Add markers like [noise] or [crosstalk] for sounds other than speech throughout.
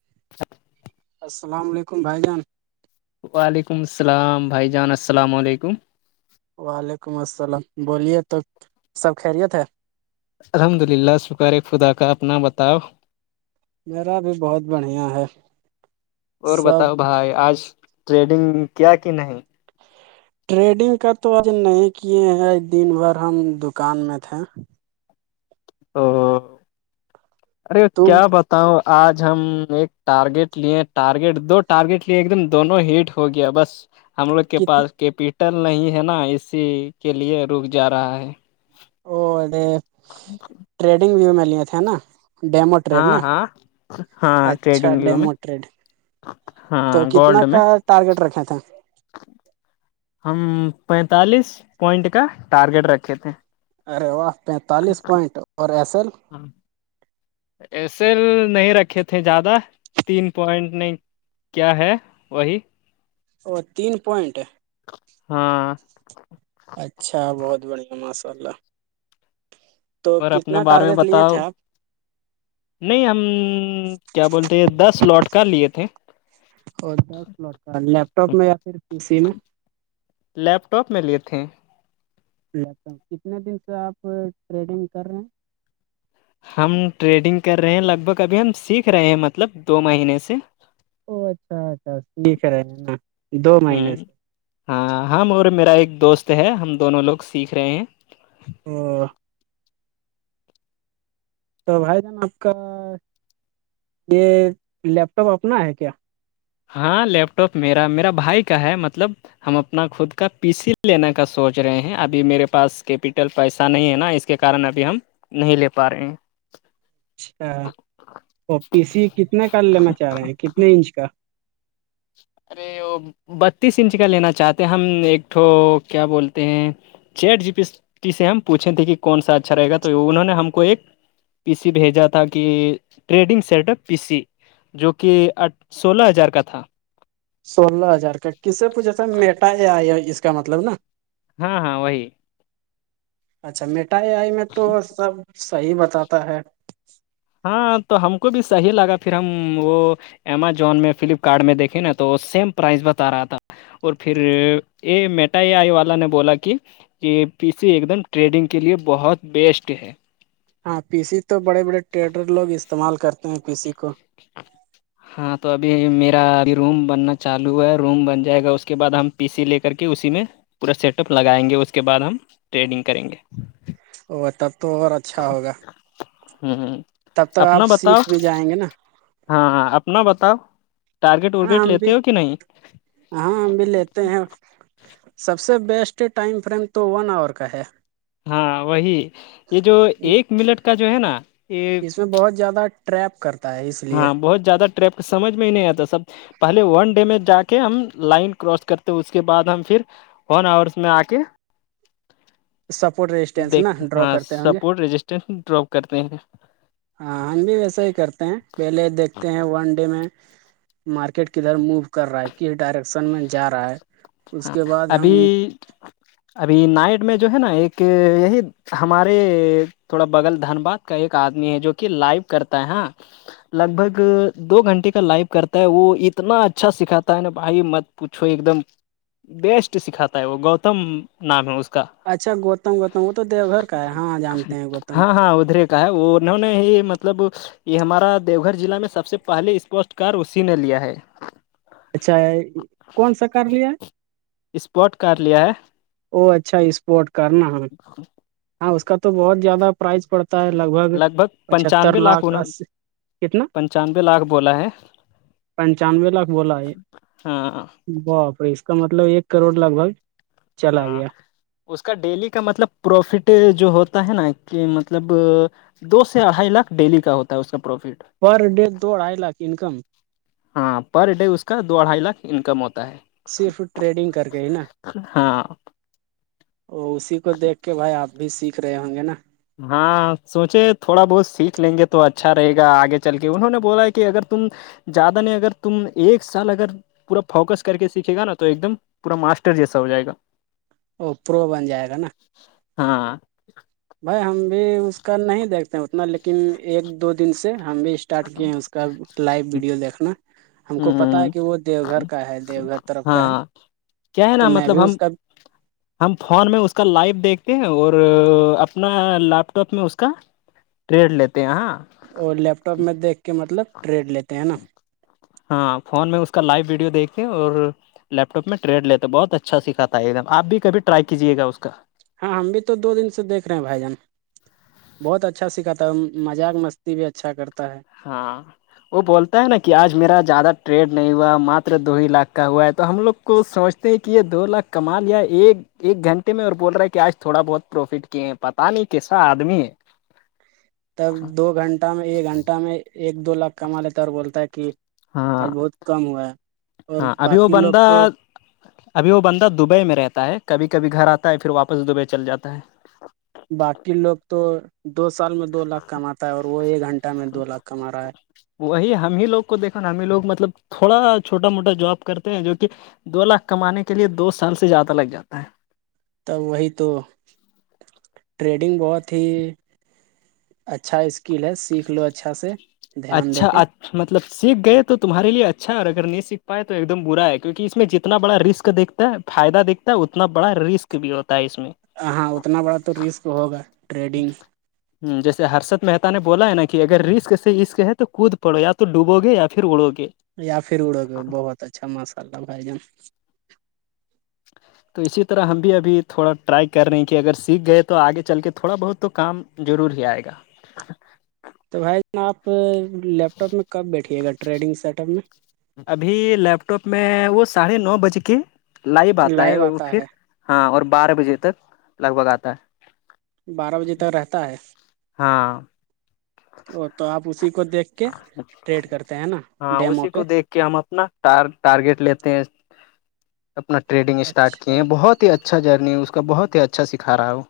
[inaudible] السلام علیکم بھائی جان وعلیکم السلام بھائی جان السلام علیکم وعلیکم السلام بولیے تو سب خیریت ہے الحمد للہ سکار خدا کا اپنا بتاؤ میرا بھی بہت بڑھیا ہے اور سب بتاؤ بھائی آج ٹریڈنگ کیا کہ نہیں ٹریڈنگ کر تو آج نہیں کیے ہیں دن بھر ہم دکان میں تھے او ارے تم کیا بات تو آج ہم ایک ٹارگیٹ لیے ٹارگیٹ دو ٹارگیٹ لیے ایک دم دونوں ہیٹ ہو گیا بس ہم لوگ کے کتنے پاس کیپیٹل نہیں ہے نا اسی کے لیے رک جا رہا ہے او ارے [inaudible] ٹریڈنگ ویو میں لیے تھے نا ڈیمو ٹریڈ ہاں نا ہاں ہاں اچھا ٹریڈنگ بھی میں ڈیمو ٹریڈ ہاں تو کتنا میں کا ٹارگیٹ رکھا تھا ہم پینتالیس پوائنٹ کا ٹارگیٹ رکھے تھے ارےوا پینتالیس پوائنٹ اور ایس ایل تھے ایس ایل نہیں رکھے تھے زیادہ تین پوائنٹ نہیں کیا ہے وہی اور تین پوائنٹ ہاں اچھا بہت بڑھیا ماشاء اللہ تو اور اپنے کتنا بارے میں ٹارگیٹ لیے تھے بتاؤ آپ نہیں ہم کیا بولتے دس لوٹ کر لیے تھے اور دس لوٹ کا لیپ ٹاپ میں یا پھر ک سی میں لیپ ٹاپ میں لیے تھے کتنے دن سے آپ ٹریڈنگ کر رہے ہیں ہم ٹریڈنگ کر رہے ہیں لگ بھگ ابھی ہم سیکھ رہے ہیں مطلب دو مہینے سے او اچھا اچھا دٹھ رہے ہیں نا دو ہ مہینے سے ہاں ہم اور میرا ایک دوست ہے ہم دونوں لوگ سیکھ رہے ہیں ہ [unintelligible] تو بھائی جان آپ کا یہ لیپ ٹاپ اپنا ہے کیا ہاں لیپ ٹاپ میرا میرا بھائی کا ہے مطلب ہم اپنا خود کا پی س لینےا کا سوچ رہے ہیں ابھی میرے پاس کیپیٹل پیسہ نہیں ہے نا اس کے کارن ابھی ہم نہیں لے پا رہے ہیں اچھا اور پی سی کتنا کال لینا چاہ رہے ہیں ارے کتنے انچ کا ارے وہ بتیس انچ کا لینا چاہتے ہیں ہم ایکٹھو کیا بولتے ہیں چیٹ جی پی ٹی سے ہم پوچھے تھے کہ کون سا اچھا رہے گ تو انہوں نے ہم کو ایک پی سی بھیجا تھا کہ trading set up P C جو کہ سولہ ہزار کا تھا سولہ ہزار کا کس سے پوچھا تھا میٹا یا اس کا مطلب نا ہاں ہاں وہی اچھا مٹھائی آئی میں تو سب صحیح بتاتا ہے ہاں تو ہم کو بھی صحیح لگا پھر ہم وہ امزون میں فلپکارٹ میں دیکھے نا تو سیم پرائز بتا رہا تھا اور پھر یہ میٹائیئی والا نے بولا کہ کے پی سی ایک دم ٹریڈنگ کے لیے بہت بیسٹ ہے ہاں پی سی تو بڑے بڑے ٹریڈر لوگ استعمال کرتے ہیں پی سی کو [inaudible] ہاں تو ابھی میرا ابھی روم بننا چالو ہوا ہے روم بن جائے گا اس کے بعد ہم پی سی لے کر کے اسی میں پورا سیٹ اپ لگائیں گے اس کے بعد ہم ٹریڈنگ کریں گے وہ [unintelligible] ت تو اچھا ہوگا ہوں ہ تب تک آپ سیکھ بھی جائیں گے نا ہاں ہاں اپنا بتاؤ ٹارگیٹ ہاں ورگیٹ ہم بھی لیتے ہو کہ نہیں ہاں ہم بی لتے سب سے بیسٹ ٹائم فریم تو ون آور کا ہے ہاں وہی یہ جو ایک منٹ کا جو ہے نا یہ اس میں بہت زیادہ ریپ کرتا ہے اس لیے ہاں بہت زیاد ٹرریپ سمجھ میں ہی نہیں آتا سب پہلے ون ڈے میں جا کے ہم لائن کراس کرتے اس کے بعد ہم پھر ون ہورس آس میں آ کے سپورٹ ریسٹینس نا دیکھ ڈرا ہاں کرتے ہوں گے سپورٹ رجسٹر ڈراپ کرتے ہیں ہاں ہم بھی ویسا ہی کرتے ہیں پہلے دیکھتے ہیں ون ڈے میں مارکیٹ کدھر موو کر رہا ہے کس ڈائریکشن میں جا رہا ہے اس ہاں کے بعد ابھی ہم ابھی نائٹ میں جو ہے نا ایک یہی ہمارے تھوڑا بغل دھنباد کا ایک آدمی ہے جو کہ لائو کرتا ہے ہاں لگ بھگ دو گھنٹے کا لائف کرتا ہے وہ اتنا اچھا سکھاتا ہے نا بھائی مت پوچھو ایک دم بیسٹ سکھاتا ہے وہ گوتم نام ہے اس کا اچھا گوتم گوتم وہ تو دیو گھر کا ہے ہاں جانتے ہیں گوتم ہاں ہاں ادھرے کہ ہے وہ انہوں نے ہی مطلب یہ ہمارا دیو گھر ضلع میں سب سے پہے اسپشٹ کار اسی نے لیا ہے اچھا کون سا کار لیا ہے اسپوٹ کار لیا ہے ا اچھا اسپورٹ کرنا ہاں اس کا تو بہت زیادہ پرائز پڑتا ہوتا ہے لگ بھگ پچہتر لاکھ اس کتنا پنچانوے لاکھ بولا ہے پنچانوے لاکھ بولا ہے ہاں باپ اس کا مطلب ایک کروڑ لگ بھگ چلا ہاں گیا اس کا ڈیلی کا مطلب پروفٹ جو ہوتا ہے نا کہ مطلب دو سے اڑھائی لاکھ ڈیلی کا ہوتا ہے اس کا پروفٹ پر ڈے دوڑ آئے لاکھ انکم ہاں پر ڈے اس کا دو اھائی لاکھ انکم ہوتا ہے صرف ٹریڈنگ کر کے ہی نا ہاں ا اسی کو دیکھ کے بھائی آپ بھی سیکھ رہے ہوں گے نا ہاں سوچے تھوڑا بہت سیکھ لیں گے تو اچھا رہے گا آگے چل کے انہوں نے بولا کہ اگر تم زیادہ نہیں اگر تم ایک سال اگر پورا فوکس کر کے سیکھے گا نا تو ایک دم پور ماسٹر جیسا ہو جائے گا او پرو بن جائے گا نا ہاں بھائی ہم بھی اس کا نہیں دیکھتے اتنا لیکن ایک دو دن سے ہم بھی اسٹارٹ کیے ہیں اس کا لائیو ویڈیو دیکھنا ہم کو پتا ہے ہاں کہ وہ دیو گھر کا ہے دیو گھر طرف کا ہے ہاں کیا ہے تو نا میں بھی مطلب ہم اس کا ہم فون میں اس کا لائو دیکھتے ہیں اور اپنا لیپ ٹاپ میں اس کا ریٹ لیتے ہیں ہاں اور لیپ ٹاپ میں دیکھ کے مطلب ٹریڈ لیتے ہیں نا ہاں فون میں اس کا لائیو ویڈیو دیکھ کے اور لیپ ٹاپ میں ٹریڈ لیتے بہت اچھا سکھاتا ہے ایک دم آپ بھی کبھی ٹرائی کیجیے گا اس کا ہاں ہم بھی تو دو دن سے دیک رہے ہیں بھائی جان بہت اچھا سکھاتا ہے مذاق مستی بھی اچھا کرتا ہے ہاں وہ بولتا ہے نا کہ آج میرا زیادہ ٹریڈ نہیں ہوا ماتر دو ہی لاکھ کا ہوا ہے تو ہم لوگ کو سمجھتے ہیں کہ یہ دو لاکھ کمال یا ایک ایک گھنٹے میں اور بول رہا ہے کہ آج تھوڑا بہت پروفٹ کیا ہیں پتا نہیں کیسا آدمی ہے تب دو گھنٹہ میں ایک گھنٹہ میں ایک دو لاکھ کما لیتا ہے اور بولتا ہے کہ ہاں آج بہت کم ہوا ہے اور ہاں ابھی وہ باقی لوگ بندہ تو ابھی وہ بندہ دبئی میں رہتا ہے کبھی کبھی گھر آتا ہے پھر واپس دبئی چل جاتا ہے باقی لوگ تو دو سال میں دو لاکھ کماتا ہے اور وہ ایک گھنٹہ میں دو لاکھ کما رہا ہے وہی ہم ہی لوگ کو دیکھو نا ہم ہی لوگ مطلب تھوڑا چھوٹا موٹا جاب کرتے ہیں جو کہ دو لاکھ کمانے کے لیے دو سال سے زیادہ لگ جاتا ہے تب وہی تو ٹریڈنگ بہت ہی اچھا اس کل ہے سیکھ لو اچھا سے دھیان دے کے اچھا مطلب سیکھ گئے تو تمہارے لیے اچھا اور اگر نہیں سیکھ پائے تو ایک دم برا ہے کیونکہ اس میں جتنا بڑا رسک دیکھ فائدہ دکھتا ہے اتنا بڑا رسک بھی ہوتا ہے اس میں ہ ہاں اتنا بڑا تو رسک ہوگا ٹریڈنگ ج جیسےرد محت نے بولا ہے نا کہ اگر رسک سے اسسک ہے تو کود پڑو یا تو ڈوبو گے یا پھر اڑو گے یا پھر اڑو گے بہت اچھا ماساء اللہ بھائی جان ا تو اسی طرح ہم بھی ابھی تھوڑا ٹرائی کر رہے ہیں کہ اگر سیکھ گئے تو آگے چل کے تھوڑا بہت تو کام ضرور ہی آئے گا ںںں تو بھائی آپ لیپ ٹاپ میں کب بیٹھیے گا ٹریڈنگ سیٹ اپ میں ابھی لیپٹاپ میں وہ ساڑھے نو بج کے لائو آتا ہے پھر ہاں اور بارہ بجے تک لگ بھگ آتا ہے بارہ بجے تک رہتا ہے ہے ہاں اور تو آپ اسی کو دیکھ کے ٹریڈ کرتے ہے نا ڈیمو پہ کہ ہم اپنا ٹارگیٹ لیتے ہیں اپنا ٹریڈنگ اسٹارٹ کیے ہیں اچھا بہت ہی اچھا جرنی اس کا بہت ہی اچھا سکھا رہا وہ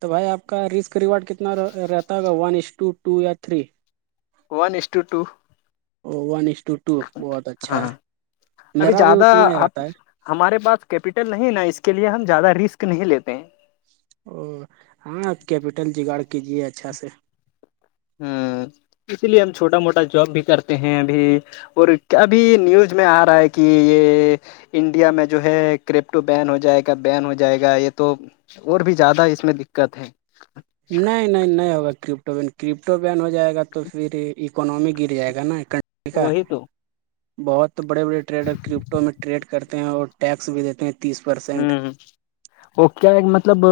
تو بھائی آپ کا رسک ریوارڈ کتنا رہتا ہوگا ون ای ٹو ٹو یا three one is to two O one is to two بہت اچھا ہے ہاں ابھی میرا بھی زیادہ اتنا ہی آپ رہتا ہے ہمارے پاس کیپیٹل نہیں نا اس کے لیے ہم زیادہ رسک نہیں لیتے ہیں او ہاں کیپٹل ج گاڑ کیجیے اچھا سے ہ اسی لیے ہم چھوٹا موٹا جاب بھی کرتے ہیں ابھی اور کیابھی نیوز میں آ رہا ہے کہ یہ انڈیا میں جو ہے کرپٹو بین ہو جائے گا بین ہو جائے گا یہ تو اور بھی زیادہ اس میں دقت ہے نہیں نہیں نہیں ہوگا کرپٹو بین کرپٹو بین ہو جائے گا تو پھر اکنمی گر جائے گا نا کنٹری کا وہی تو بہت بڑے بڑے ٹریڈر کرپٹو میں ٹریڈ کرتے ہیں اور ٹیکس بھی دیتے ہیں تیس پرسینٹ ہوں ہ ا کیا ہے مطلب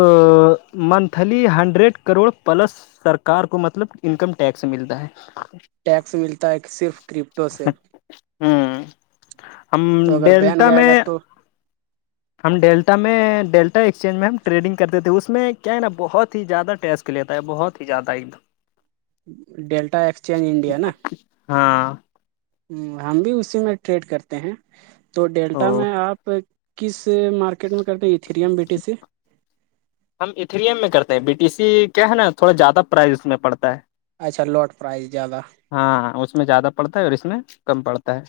منتھلی ہنڈریڈ کروڑ پلس سرکار کو مطلب انکم ٹیکس ملتا ہے ٹیکس ملتا ہے صرف کرپٹو سے ہوں ہم تو اگر بین ہو ڈیلٹا جائے میں گا تو ہم ڈیلٹا میں ڈیلٹا ایکسچینج میں ہم ٹریڈنگ کرتے تھے اس میں کیا ہے نا بہت ہی زیادہ ٹیسٹ لیتا ہے بہت ہی زیادہ ایک دم ڈیلٹا ایکسچینج انڈیا نا ہاں ہ ہم بھی اسی میں ٹریڈ کرتے ہیں تو ڈیلٹا او میں آپ کس مارکی کرکٹ میں کرتے ہیں یہ تھریم بیٹی س سے ہم اتھریم میں کرتے ہیں بی ٹی سی کیا ہے نا تھوڑا زیادہ پرائز اس میں پڑتا ہے اچھا لوٹ پرائز زیادہ ہاں اس میں زیادہ پڑتا ہے اور اس میں کم پڑتا ہے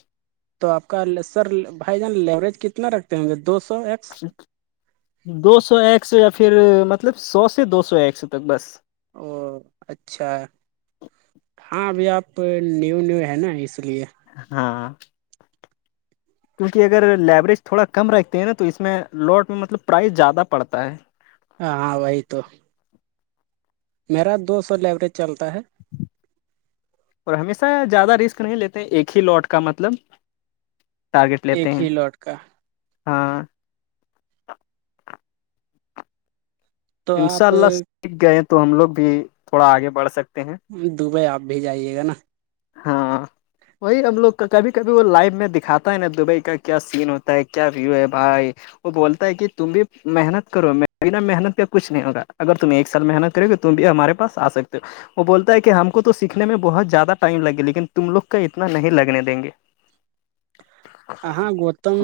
تو آپ کا سر بھائی جان لیوریج کتنا رکھتے ہوں گے دو سو ایکس چ دو سو ایک سو یا پھر مطلب سو سے دو سو ایک سو تک بس او اچھا ہاں ابھی آپ نیو نیو ہیں نا اس لیے ہاں کیونکہ اگر لیوریج تھوڑا کم رتے ہیں نا تو اس میں لوٹ میں مطلب پرائز زیادہ پڑتا ہے ہ ہاںوئیتو میرا دو سو لائبریج چلتا ہے [unintelligible] اور ہمیشہ زیادہ رسک نہیں لیتے ایک ہی لاٹ کا مطلب ٹارگیٹ لیتے ایک ہیں ہی لوٹ کا ہاں تو انشاء آپ اللہ سیکھ گئے تو ہم لوگ بھی تھوڑا آگے بڑھ سکتے ہیں دبئی آپ بھی جائیے گا نا ہاں وہی ہم لوگ کبھی کبھی وہ لائو میں دکھاتا ہے نا دبئی کا کیا سین ہوتا ہے کیا ویو ہے بھائی وہ بولتا ہے کہ تم بھی محنت کرو میںناا محنت کا کچھ نہیں ہوگا اگر تم ایک سال محنت کرے گے تو بھی ہمارے پس آ سکتے ہو وہ بولتا ہے کہ ہم کو تو سیکھنے میں بہت زیادہ ٹائم لگے لیکن تم لوگ کا اتنا نہیں لگنے دیں گے ہ ہاں گوتم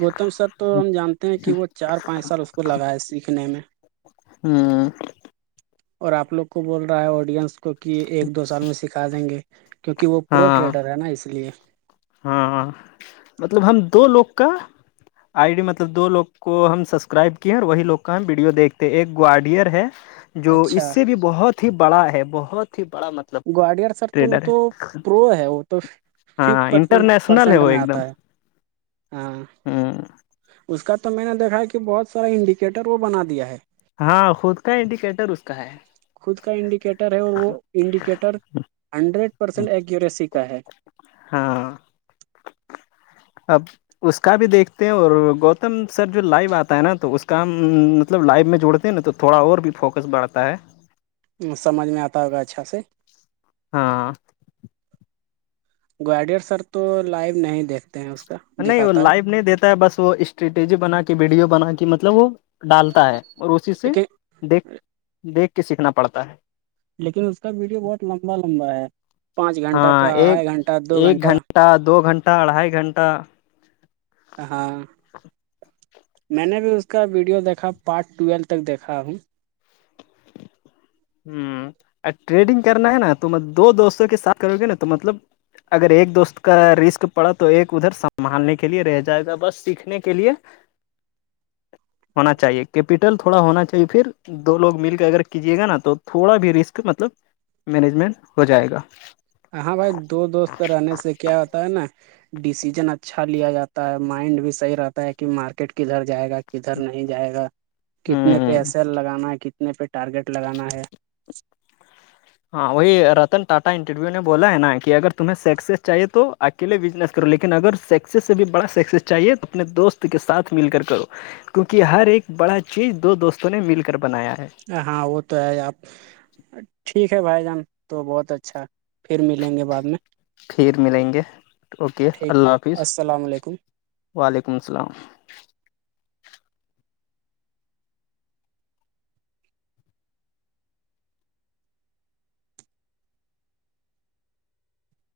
گوتم سر تو ہم جانتے ہیں کہ وہ چار پانچ سال اس کو لگائے ہے سیکھنے میں ہاں اور آپ لوگ کو بول رہا ہے آڈینس کو کہ ایک دو سال میں سکھا دیں گے کیونکہ وہ پرو ہاں ٹریڈر ہے نا اس لیے ہاں مطلب ہم دو لوگ کا آئی ڈی مطلب دو لوگ کو ہم سبسکرائب کیے اور وہی لوگ کا ہم ویڈیو دیکھتے ہیں ایک گواڈئر ہے جو اس اچھا سے بھی بہت ہی بڑا ہے بہت ہی بڑا مطلب گواڈئر سر تو وہ ٹریڈر ہے تو پرو ہے وہ تو فف ہاں پر انٹرنیشنل ہے پرسینٹ وہ میں ایک دم آتا ہے ہاں ہ اس کا تو میں نے دیکھا ہے کہ بہت سارا انڈیکیٹر وہ بنا دیا ہے ہاں خود کا انڈیکیٹر اس کا ہے خود کا انڈیکیٹر ہے اور وہ انڈیکیٹر ہنڈریڈ پرسینٹ ایکیوریسی کا ہے ہاں اب اس کا بھی دیکھتے ہیں اور گت سر جو لائو آتا ہے نا تو اس کام مطلب لائف میں جوڑتے ہیں نا تو تھوڑا اور بھی فوکس بڑھتا ہے سمجھ میں آتا ہوگا اچھا سے ہاں گوڈر سر تو لائیو نہیں دیکھتے ہیں اس کا نہیں وہ دکھاتا ہے لائو نہیں دیتا ہے بس وہ اسٹریٹجی بنا کے ویڈیو بنا کے مطلب وہ ڈالتا ہے اور اسی سے لیکن دیکھ دیکھ کے سیکھنا پڑتا ہے لیکن اس کا ویڈیو بہت لمبا لمبا ہے پانچ گھنٹہ کا ہاں ا ایک ڈھائی گھنٹہ دو ایک گھنٹہ دو گھنٹہ اڑھائی گھنٹہ ہاں میں نے بھی اس کا ویڈیو دیکھا پارٹ ٹویلو تک دیکھا ہوں ہ ا ٹریڈنگ کرنا ہے نا تم دوستوں کے ساتھ کرو گے نا تو مطلب اگر ایک دوست کا رسک پڑا تو ایک ادھر سنبھالنے کے لیے رہ جائے گا بس سیکھنے کے لیے [inaudible] ہونا چاہیے کیپٹل تھوڑا ہونا چاہیے پھر دو لوگ مل کے اگر کیجیے گا نا تو تو تھوڑا بھی رسک مطلب مینجمنٹ ہو جائے گا ہاں بھائی دو دوست رہنے سے کیا ہوتا ہے نا ڈیسیزن اچھا لیا جاتا ہے مائنڈ بھی صحیح رہتا ہے کہ مارکیٹ کدھر جائے گا کدھر نہیں جائے گا کتنے ہ پہ ایسل لگانا ہے کتنے پہ ٹارگیٹ لگانا ہے ہاں وہی رتن ٹاٹا انٹرویو نے بولا ہے نا کہ اگر تمہیں سکسیس چاہیے تو کے لیے بزنس کرو لیکن اگر سکسیس سے بھی بڑا سکسیس چاہیے تو اپنے دوست کے ساتھ مل کرو کیونکہ ہر ایک بڑا چیز دو دوستوں نے مل کر بنایا ہے ہاں وہ تو ہے آپ ٹھیک ہے بھائی جان تو بہت اچھا پھر ملیں گے بعد میں پھر ملیں گے اوکے ٹھیک اللہ حافظ السلام علیکم وعلیکم السلام